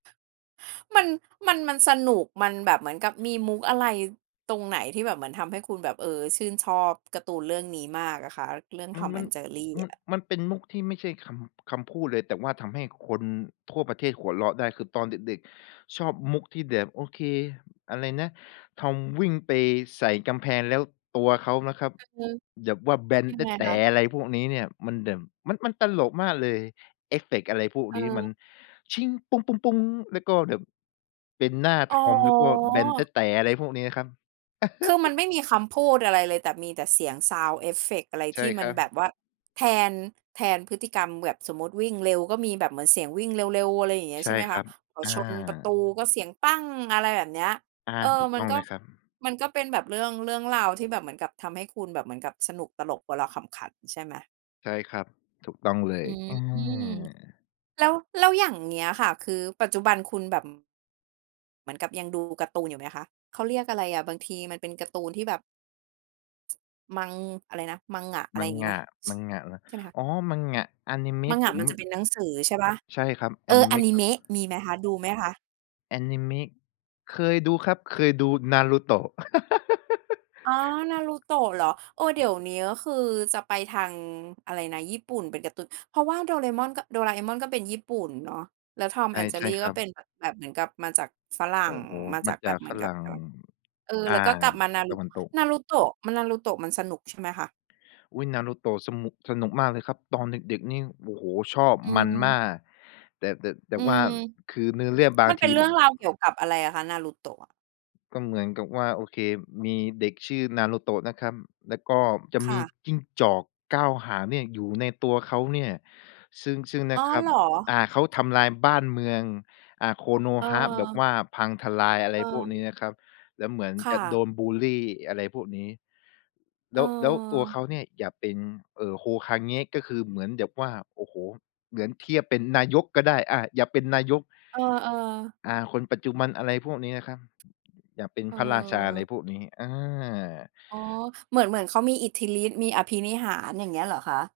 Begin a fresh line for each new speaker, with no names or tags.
มัน มัน มันสนุก มันแบบเหมือนกับมีมุกอะไรตรงไหนที่แบบเหมือนทำให้คุณแบบ เอ่อ ชื่นชอบการ์ตูนเรื่องนี้มากอะค่ะเรื่อง
มัน
"Tom
มัน
and Jerry"
ม
อ
ัน
ะ?
มันเป็นมุกที่ไม่ใช่คำ คำพูดเลย แต่ทำให้คนทั่วประเทศหัวเราะได้ คือตอนเด็ก ๆ ชอบมุกที่แบบ โอเค อะไรนะ Tom วิ่งไปใส่กำแพง แล้วตัวเขานะครับ
อือฮึ
แบบว่าแบน
ยั
แต
ง
๊
ไง
ดแต๋
คะ?
อะไรพวกนี้เนี่ย มันแบบ มัน มันตลกมากเลย เอฟเฟกต์อะไรพวก
เ
นี้ม
อ
ัน
อ
แล้วก็แบบเป็นหน้า
อ๋
Tom แล้วก็แบนแต๊
อ
ดแต๋ อะไรพวกนี้ครับ
คือ มันไม่มีคำพูดอะไรเลย แต่มีแต่เสียงซาวด์เอฟเฟกต์ อะไร
ใช
ท
่
ี่ม
ค
ั
ร
น
ั
แบ
บ
บว่าแทน แทนพฤติกรรม แบบสมมุติวิ่งเร็ว ก็มีแบบเหมือนเสียงวิ่งเร็ว ๆ อะไรอย่างเงี้ย
ใช
ใช
่
่ไหม
ค
ค
รั
ะ
บ
พอ
อ
ชนประตู
า
ก็เสียง อะไรแบบเนี้ย
อา
เออ
ถูก
มั
ต้
น
อง
ก็
เลยครับ
มันก็เป็นแบบเรื่อง เรื่องราวที่แบบเหมือนกับทำให้คุณแบบเหมือนกับสนุก ตลก หัวเราะขำขัน ใช่ไหม?
ใช่ครับ ถูกต้องเล
อื
ย อื
อ
ม
แล้ว แล้วอย่างเงี้ยค่ะ คือปัจจุบันคุณแบบ อ เหมือนกับยังดูการ์ตูนอยู่ไหมคะ? เขาเรียกอะไรอะ บางทีมันเป็นการ์ตูนที่แบบ มัง อะไรนะ manga อะไรอย่างงี้
manga
ไหม? ช
manga เหรอ
ใช่ไหมคะ?
อ๋อ manga อานิเมะผ
manga
ม
มัน
ม
จะเป็นหนังสือใช่เปล่า?
ใช่ครับ อ
เอ
าน
อ
ิเ
อ
ม
า
ะ
น
ค
ิ
รั
เม
บ
ะมีไหมคะ ดูไหมคะ?
อานิเมะ เคยดูครับ เคยดู Naruto
อ๋อ Naruto เหรอ เออ เดี๋ยวนี้คือจะไปทาง อะไรนะ ญี่ปุ่น เป็นการ์ตูน เพราะว่า Doraemon ก Doraemon ก็เป็นญี่ปุ่นเนาะ แล้ว Tom
ใช่
and
ใช่
Jerry
ค
ก
ร
็
ั
เป
บ
็นแบบ แบบเหมือนกับมาจากฝรั่
โอ
ง
้โฮ
มา
ม
จา
า
กแบ
จาก
บเหม
ฝ
ือนก
ร
ับ
ั่ง
กับ เออ
อ่
แ
า
ล้วก็กลับมา
ต
Naru
ะวันตก
Naruto ม Naruto มันสนุกใช่ไหมคะ?
อุ๊ย Naruto สนุก สนุกมากเลยครับ ตอนเด็ก ๆ นี่ โอ้โฮ ชอบ
อื
มันม
ม
าก แต่ แต่ แต
อ
่
ื
ว่า
ม
คือเนื้อเรื่องบา
มั
ง
นเ
ท
ป็
ี
นเ
ม
รื่องราวเกี่ยวกับอะไรอะคะ Naruto อะ?
ก็เหมือนกับว่า โอเค มีเด็กชื่อ Naruto นะครับ แล้วก็จะ
ค
ม
่
ี
ะ
จิ้งจอก 9 หางเนี่ยอยู่ในตัวเขาเนี่ย ซึ่ง ซึ่ง น
อ๋อ
ะครั
เ
บ
หรอ?
อ่า เขาทำลายบ้านเมือง อ่า
เ
Konoha แบบ
ออ
ว่าพังทลาย อะไรพวกนี
เออ
้นะครับ แล้วเหมือน
ค
จ
่
ะโด
ะ
นบุลลี อะไรพวกนี้ แ
เ
ล้ว แล้วตัวเ
ออ
ขาเนี่ยอยากเป็น เอ่อ Hokage ก็คือเหมือนแบบว่า โอ้โฮ เหมือนเทียบเป็นนายกก็ได้ อ่า อยากเป็นนายก
เออ ๆ
อ่า คนปัจจุบัน อะไรพวกนี้นะครับ อยากเป็น
เอ
พระราชา อะไร
อ
พวกนี้ อา
อ๋อ เหมือน เหมือนเขามีอิทธิฤทธิ์ มีอภินิหาร อย่างเงี้ยเหรอคะ?